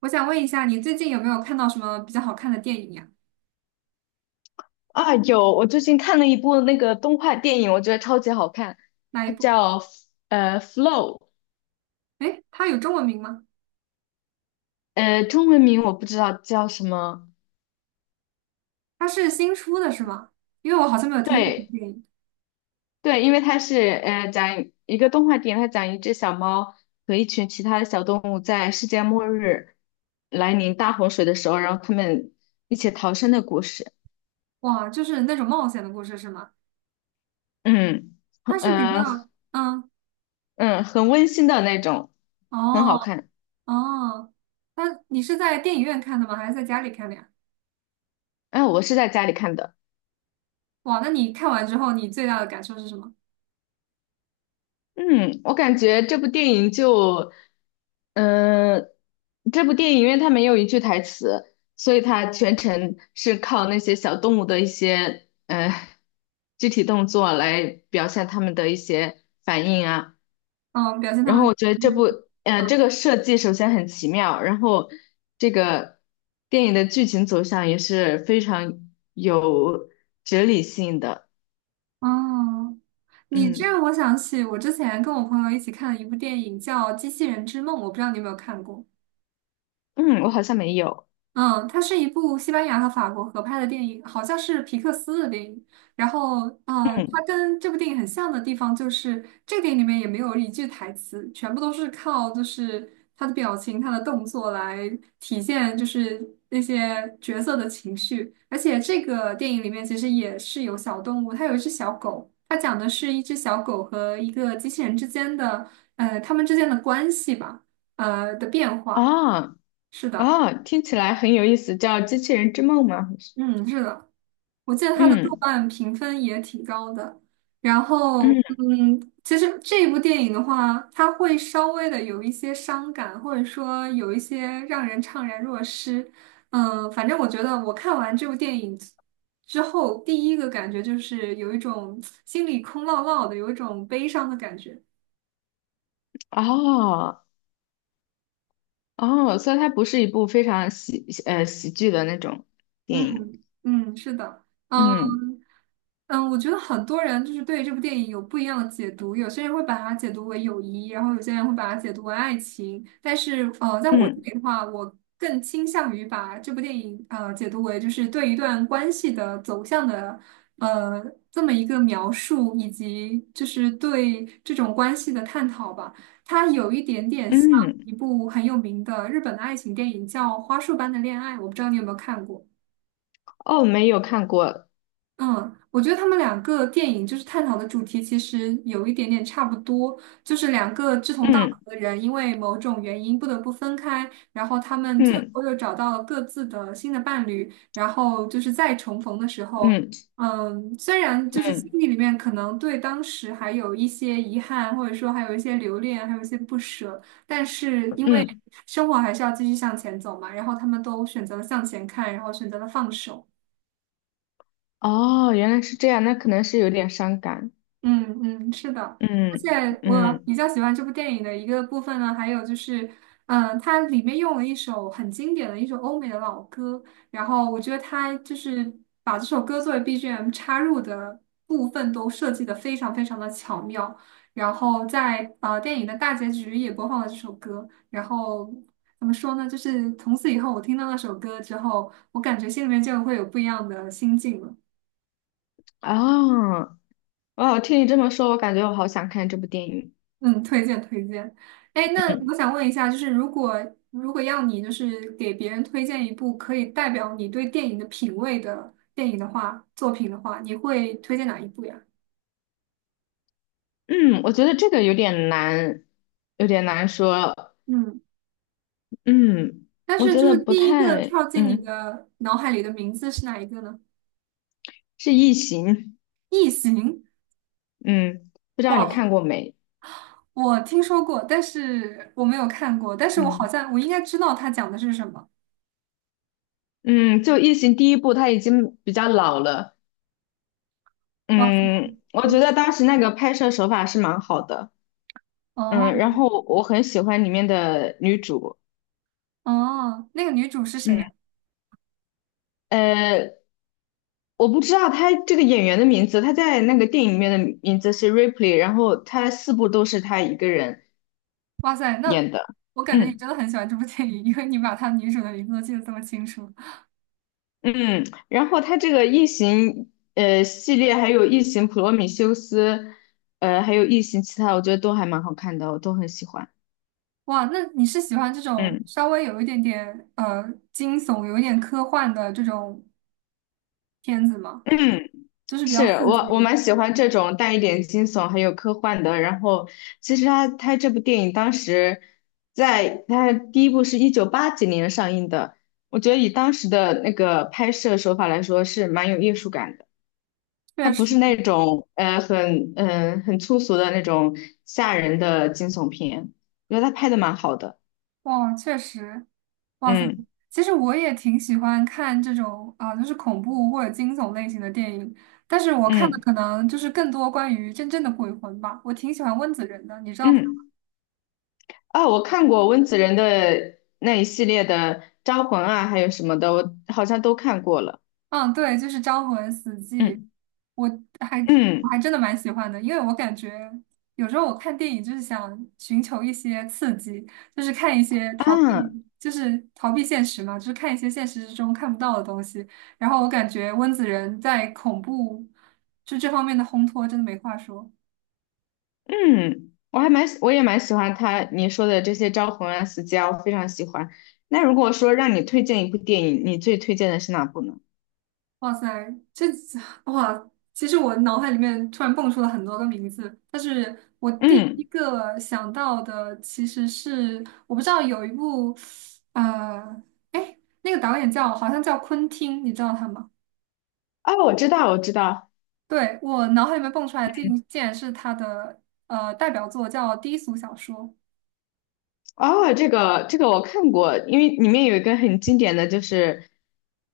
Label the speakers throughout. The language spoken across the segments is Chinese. Speaker 1: 我想问一下，你最近有没有看到什么比较好看的电影呀？
Speaker 2: 啊，有，我最近看了一部那个动画电影，我觉得超级好看，
Speaker 1: 哪
Speaker 2: 它
Speaker 1: 一部？
Speaker 2: 叫《Flow》，
Speaker 1: 诶，它有中文名吗？
Speaker 2: 中文名我不知道叫什么。
Speaker 1: 它是新出的是吗？因为我好像没有听过这部
Speaker 2: 对
Speaker 1: 电影。
Speaker 2: 对，因为它是讲一个动画电影，它讲一只小猫和一群其他的小动物在世界末日来临大洪水的时候，然后他们一起逃生的故事。
Speaker 1: 哇，就是那种冒险的故事是吗？
Speaker 2: 嗯，
Speaker 1: 它是比
Speaker 2: 呃
Speaker 1: 较，嗯，
Speaker 2: 嗯，很温馨的那种，很
Speaker 1: 哦
Speaker 2: 好看。
Speaker 1: 哦，那你是在电影院看的吗？还是在家里看的呀？
Speaker 2: 哎、我是在家里看的。
Speaker 1: 哇，那你看完之后，你最大的感受是什么？
Speaker 2: 嗯，我感觉这部电影就，嗯、这部电影因为它没有一句台词，所以它全程是靠那些小动物的一些肢体动作来表现它们的一些反应啊。
Speaker 1: 嗯，表现他
Speaker 2: 然后
Speaker 1: 们。
Speaker 2: 我觉得这个设计首先很奇妙，然后这个电影的剧情走向也是非常有哲理性的。
Speaker 1: 哦，你这
Speaker 2: 嗯
Speaker 1: 让我想起我之前跟我朋友一起看了一部电影叫《机器人之梦》，我不知道你有没有看过。
Speaker 2: 嗯，我好像没有。
Speaker 1: 嗯，它是一部西班牙和法国合拍的电影，好像是皮克斯的电影。然后，
Speaker 2: 嗯
Speaker 1: 它跟这部电影很像的地方就是，这个电影里面也没有一句台词，全部都是靠就是他的表情、他的动作来体现，就是那些角色的情绪。而且这个电影里面其实也是有小动物，它有一只小狗，它讲的是一只小狗和一个机器人之间的，他们之间的关系吧，的变化。
Speaker 2: 啊。哦
Speaker 1: 是的，
Speaker 2: 哦，听起来很有意思，叫《机器人之梦》吗？好像是。
Speaker 1: 嗯，是的。我记得它的豆
Speaker 2: 嗯
Speaker 1: 瓣评分也挺高的。然后，
Speaker 2: 嗯，
Speaker 1: 嗯，其实这部电影的话，它会稍微的有一些伤感，或者说有一些让人怅然若失。嗯，反正我觉得我看完这部电影之后，第一个感觉就是有一种心里空落落的，有一种悲伤的感觉。
Speaker 2: 哦哦，所以它不是一部非常喜剧的那种电影。
Speaker 1: 嗯嗯，是的，嗯。
Speaker 2: 嗯
Speaker 1: 嗯，我觉得很多人就是对这部电影有不一样的解读，有些人会把它解读为友谊，然后有些人会把它解读为爱情。但是，在我这
Speaker 2: 嗯
Speaker 1: 里的话，我更倾向于把这部电影解读为就是对一段关系的走向的呃这么一个描述，以及就是对这种关系的探讨吧。它有一点点像
Speaker 2: 嗯，
Speaker 1: 一部很有名的日本的爱情电影，叫《花束般的恋爱》，我不知道你有没有看过。
Speaker 2: 哦，没有看过。
Speaker 1: 嗯，我觉得他们两个电影就是探讨的主题其实有一点点差不多，就是两个志同道
Speaker 2: 嗯
Speaker 1: 合的人因为某种原因不得不分开，然后他们最
Speaker 2: 嗯
Speaker 1: 后又找到了各自的新的伴侣，然后就是再重逢的时候，
Speaker 2: 嗯
Speaker 1: 嗯，虽然就是心
Speaker 2: 嗯
Speaker 1: 里里面可能对当时还有一些遗憾，或者说还有一些留恋，还有一些不舍，但是因为
Speaker 2: 嗯，
Speaker 1: 生活还是要继续向前走嘛，然后他们都选择了向前看，然后选择了放手。
Speaker 2: 哦，原来是这样，那可能是有点伤感。
Speaker 1: 嗯嗯，是的，而
Speaker 2: 嗯
Speaker 1: 且我
Speaker 2: 嗯，
Speaker 1: 比较喜欢这部电影的一个部分呢，还有就是，它里面用了一首很经典的一首欧美的老歌，然后我觉得它就是把这首歌作为 BGM 插入的部分都设计的非常非常的巧妙，然后在电影的大结局也播放了这首歌，然后怎么说呢，就是从此以后我听到那首歌之后，我感觉心里面就会有不一样的心境了。
Speaker 2: 哦哦，听你这么说，我感觉我好想看这部电影。
Speaker 1: 嗯，推荐推荐。哎，那
Speaker 2: 嗯
Speaker 1: 我想问一下，就是如果要你就是给别人推荐一部可以代表你对电影的品味的电影的话，作品的话，你会推荐哪一部呀？
Speaker 2: 嗯，我觉得这个有点难，有点难说。
Speaker 1: 嗯，
Speaker 2: 嗯，
Speaker 1: 但
Speaker 2: 我
Speaker 1: 是
Speaker 2: 觉
Speaker 1: 就
Speaker 2: 得
Speaker 1: 是
Speaker 2: 不
Speaker 1: 第一个
Speaker 2: 太，
Speaker 1: 跳进你的脑海里的名字是哪一个呢？
Speaker 2: 是《异形》，
Speaker 1: 异形，
Speaker 2: 嗯，不知道你
Speaker 1: 哇，
Speaker 2: 看过没？
Speaker 1: 我听说过，但是我没有看过，但是我好
Speaker 2: 嗯
Speaker 1: 像我应该知道它讲的是什么。
Speaker 2: 嗯，就《异形》第一部，它已经比较老了，
Speaker 1: 哇塞，
Speaker 2: 嗯，我觉
Speaker 1: 嗯，
Speaker 2: 得当时那个拍摄手法是蛮好的，
Speaker 1: 哦
Speaker 2: 然后我很喜欢里面的女主，
Speaker 1: 哦，那个女主是
Speaker 2: 嗯，
Speaker 1: 谁？
Speaker 2: 呃，我不知道她这个演员的名字，她在那个电影里面的名字是 Ripley，然后她四部都是她一个人
Speaker 1: 哇塞，那
Speaker 2: 演的，
Speaker 1: 我感觉你
Speaker 2: 嗯。
Speaker 1: 真的很喜欢这部电影，因为你把它女主的名字都记得这么清楚。
Speaker 2: 嗯，然后它这个异形系列，还有异形普罗米修斯，还有异形其他，我觉得都还蛮好看的，我都很喜欢。
Speaker 1: 哇，那你是喜欢这种
Speaker 2: 嗯
Speaker 1: 稍微有一点点惊悚、有一点科幻的这种片子吗？
Speaker 2: 嗯，
Speaker 1: 就是比
Speaker 2: 是，
Speaker 1: 较刺
Speaker 2: 我
Speaker 1: 激
Speaker 2: 我
Speaker 1: 的。
Speaker 2: 蛮喜欢这种带一点惊悚还有科幻的。然后其实他这部电影当时在他第一部是198几年上映的，我觉得以当时的那个拍摄手法来说是蛮有艺术感的。它
Speaker 1: 确
Speaker 2: 不
Speaker 1: 实，
Speaker 2: 是那种很粗俗的那种吓人的惊悚片，我觉得他拍的蛮好的。
Speaker 1: 哇，确实，哇塞，
Speaker 2: 嗯
Speaker 1: 其实我也挺喜欢看这种啊、就是恐怖或者惊悚类型的电影，但是我看的
Speaker 2: 嗯
Speaker 1: 可能就是更多关于真正的鬼魂吧。我挺喜欢温子仁的，你知道他。
Speaker 2: 嗯，啊，我看过温子仁的那一系列的《招魂》啊，还有什么的，我好像都看过了。
Speaker 1: 嗯，对，就是《招魂死寂》，
Speaker 2: 嗯
Speaker 1: 我还我还
Speaker 2: 嗯
Speaker 1: 真的蛮喜欢的，因为我感觉有时候我看电影就是想寻求一些刺激，就是看一些逃避，
Speaker 2: 啊
Speaker 1: 就是逃避现实嘛，就是看一些现实之中看不到的东西。然后我感觉温子仁在恐怖就这方面的烘托真的没话说。
Speaker 2: 嗯，我也蛮喜欢他你说的这些《招魂》啊、《死寂》啊我非常喜欢。那如果说让你推荐一部电影，你最推荐的是哪部呢？
Speaker 1: 哇塞，这哇，其实我脑海里面突然蹦出了很多个名字，但是我第一
Speaker 2: 嗯，
Speaker 1: 个想到的其实是我不知道有一部，呃，哎，那个导演叫好像叫昆汀，你知道他吗？
Speaker 2: 哦，我知道，我知道。
Speaker 1: 对，我脑海里面蹦出来的竟然是他的代表作叫《低俗小说》，
Speaker 2: 哦，这个我看过，因为里面有一个很经典的就是，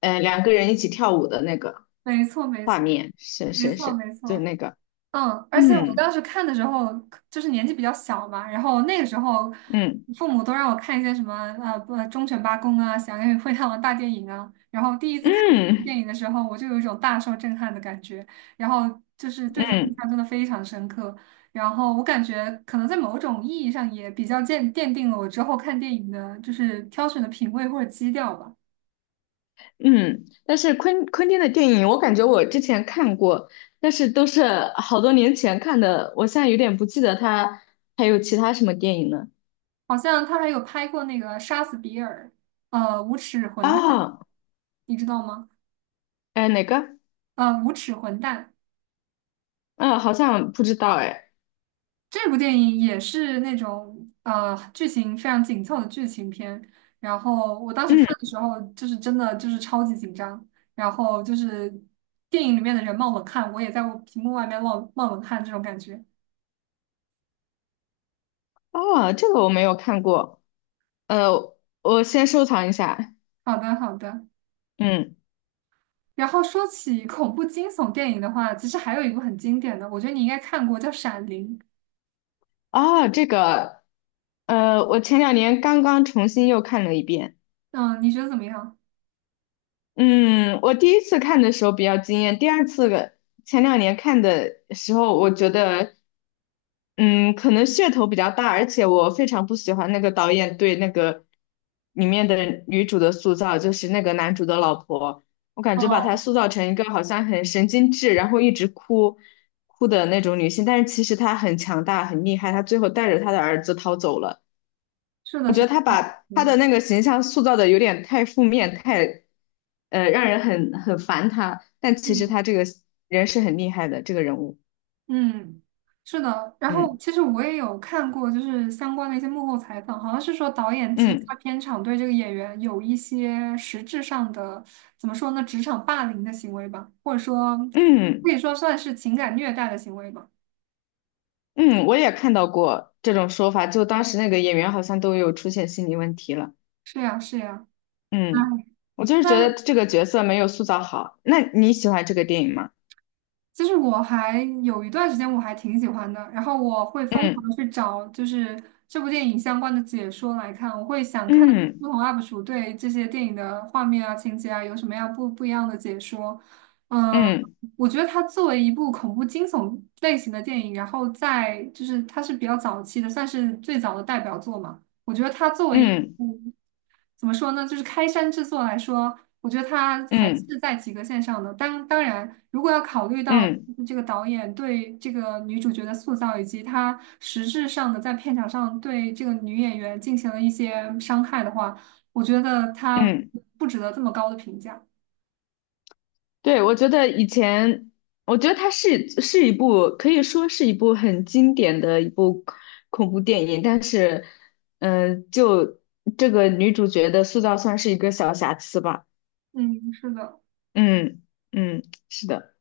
Speaker 2: 两个人一起跳舞的那个
Speaker 1: 没错，没
Speaker 2: 画
Speaker 1: 错，
Speaker 2: 面，是
Speaker 1: 没
Speaker 2: 是
Speaker 1: 错，
Speaker 2: 是，
Speaker 1: 没
Speaker 2: 就是
Speaker 1: 错。
Speaker 2: 那个，
Speaker 1: 嗯，而且我当
Speaker 2: 嗯
Speaker 1: 时看的时候，就是年纪比较小嘛，然后那个时候，
Speaker 2: 嗯
Speaker 1: 父母都让我看一些什么不忠犬八公啊、响亮与灰太狼大电影啊，然后第一次看这部电
Speaker 2: 嗯
Speaker 1: 影的时候，我就有一种大受震撼的感觉，然后就是对他印
Speaker 2: 嗯
Speaker 1: 象真的非常深刻，然后我感觉可能在某种意义上也比较奠定了我之后看电影的就是挑选的品味或者基调吧。
Speaker 2: 嗯。但是昆汀的电影，我感觉我之前看过，但是都是好多年前看的，我现在有点不记得他还有其他什么电影呢。
Speaker 1: 好像他还有拍过那个《杀死比尔》，《无耻混蛋》，
Speaker 2: 啊，
Speaker 1: 你知道吗？
Speaker 2: 哎，哪个？
Speaker 1: 《无耻混蛋》。
Speaker 2: 嗯，好像不知道哎。
Speaker 1: 这部电影也是那种剧情非常紧凑的剧情片，然后我当时看
Speaker 2: 嗯
Speaker 1: 的时候就是真的就是超级紧张，然后就是电影里面的人冒冷汗，我也在我屏幕外面冒冷汗这种感觉。
Speaker 2: 哦，这个我没有看过，呃，我先收藏一下。
Speaker 1: 好的，好的。
Speaker 2: 嗯，
Speaker 1: 然后说起恐怖惊悚电影的话，其实还有一部很经典的，我觉得你应该看过，叫《闪灵》。
Speaker 2: 哦，这个，我前两年刚刚重新又看了一遍。
Speaker 1: 嗯，你觉得怎么样？
Speaker 2: 嗯，我第一次看的时候比较惊艳，第二次个前两年看的时候，我觉得，嗯，可能噱头比较大，而且我非常不喜欢那个导演对那个里面的女主的塑造，就是那个男主的老婆，我感觉把她
Speaker 1: 嗯，
Speaker 2: 塑造成一个好像很神经质，然后一直哭的那种女性，但是其实她很强大、很厉害，她最后带着她的儿子逃走了。
Speaker 1: 是的，
Speaker 2: 我觉
Speaker 1: 是
Speaker 2: 得
Speaker 1: 的，
Speaker 2: 他
Speaker 1: 我
Speaker 2: 把
Speaker 1: 同
Speaker 2: 他的
Speaker 1: 意。
Speaker 2: 那个形象塑造的有点太负面，太让人很烦他。但其实
Speaker 1: 嗯。
Speaker 2: 他这个人是很厉害的，这个人物，
Speaker 1: 嗯，是的。然
Speaker 2: 嗯
Speaker 1: 后其实我也有看过，就是相关的一些幕后采访，好像是说导演其实
Speaker 2: 嗯
Speaker 1: 他片场对这个演员有一些实质上的，怎么说呢，职场霸凌的行为吧，或者说可
Speaker 2: 嗯
Speaker 1: 以说算是情感虐待的行为吧。
Speaker 2: 嗯，我也看到过这种说法，就当时那个演员好像都有出现心理问题了。
Speaker 1: 是呀，是呀。哎，
Speaker 2: 嗯，我就是觉得
Speaker 1: 但
Speaker 2: 这个角色没有塑造好。那你喜欢这个电影吗？
Speaker 1: 其实我还有一段时间我还挺喜欢的，然后我会疯
Speaker 2: 嗯
Speaker 1: 狂地去找就是这部电影相关的解说来看，我会想看不
Speaker 2: 嗯
Speaker 1: 同 UP 主对这些电影的画面啊、情节啊有什么样不一样的解说。嗯，
Speaker 2: 嗯
Speaker 1: 我觉得它作为一部恐怖惊悚类型的电影，然后在就是它是比较早期的，算是最早的代表作嘛。我觉得它作为一
Speaker 2: 嗯
Speaker 1: 部怎么说呢，就是开山之作来说，我觉得它还
Speaker 2: 嗯
Speaker 1: 是在及格线上的。当然，如果要考虑到
Speaker 2: 嗯嗯。
Speaker 1: 就是这个导演对这个女主角的塑造，以及他实质上的在片场上对这个女演员进行了一些伤害的话，我觉得它
Speaker 2: 嗯
Speaker 1: 不值得这么高的评价。
Speaker 2: 对，我觉得以前，我觉得它是一部可以说是一部很经典的一部恐怖电影，但是，就这个女主角的塑造算是一个小瑕疵吧。
Speaker 1: 嗯，是的。
Speaker 2: 嗯嗯，是的。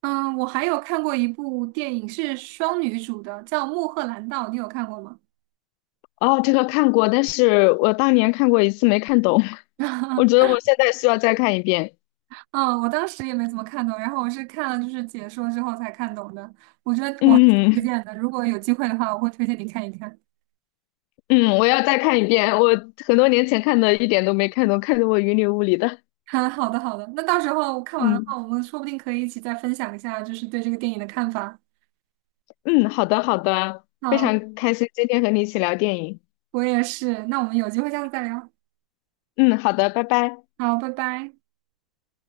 Speaker 1: 嗯，我还有看过一部电影是双女主的，叫《穆赫兰道》，你有看过吗？
Speaker 2: 哦，这个看过，但是我当年看过一次没看懂，我觉得 我现在需要再看一遍。
Speaker 1: 嗯，我当时也没怎么看懂，然后我是看了就是解说之后才看懂的。我觉得我还挺推
Speaker 2: 嗯
Speaker 1: 荐的，如果有机会的话，我会推荐你看一看。
Speaker 2: 嗯，我要再看一遍，我很多年前看的，一点都没看懂，看得我云里雾里的。
Speaker 1: 嗯，好的好的，那到时候看完的话，
Speaker 2: 嗯。
Speaker 1: 我们说不定可以一起再分享一下，就是对这个电影的看法。
Speaker 2: 嗯，好的，好的，非
Speaker 1: 好，
Speaker 2: 常开心今天和你一起聊电影。
Speaker 1: 我也是，那我们有机会下次再聊。
Speaker 2: 嗯，好的，拜拜。
Speaker 1: 好，拜拜。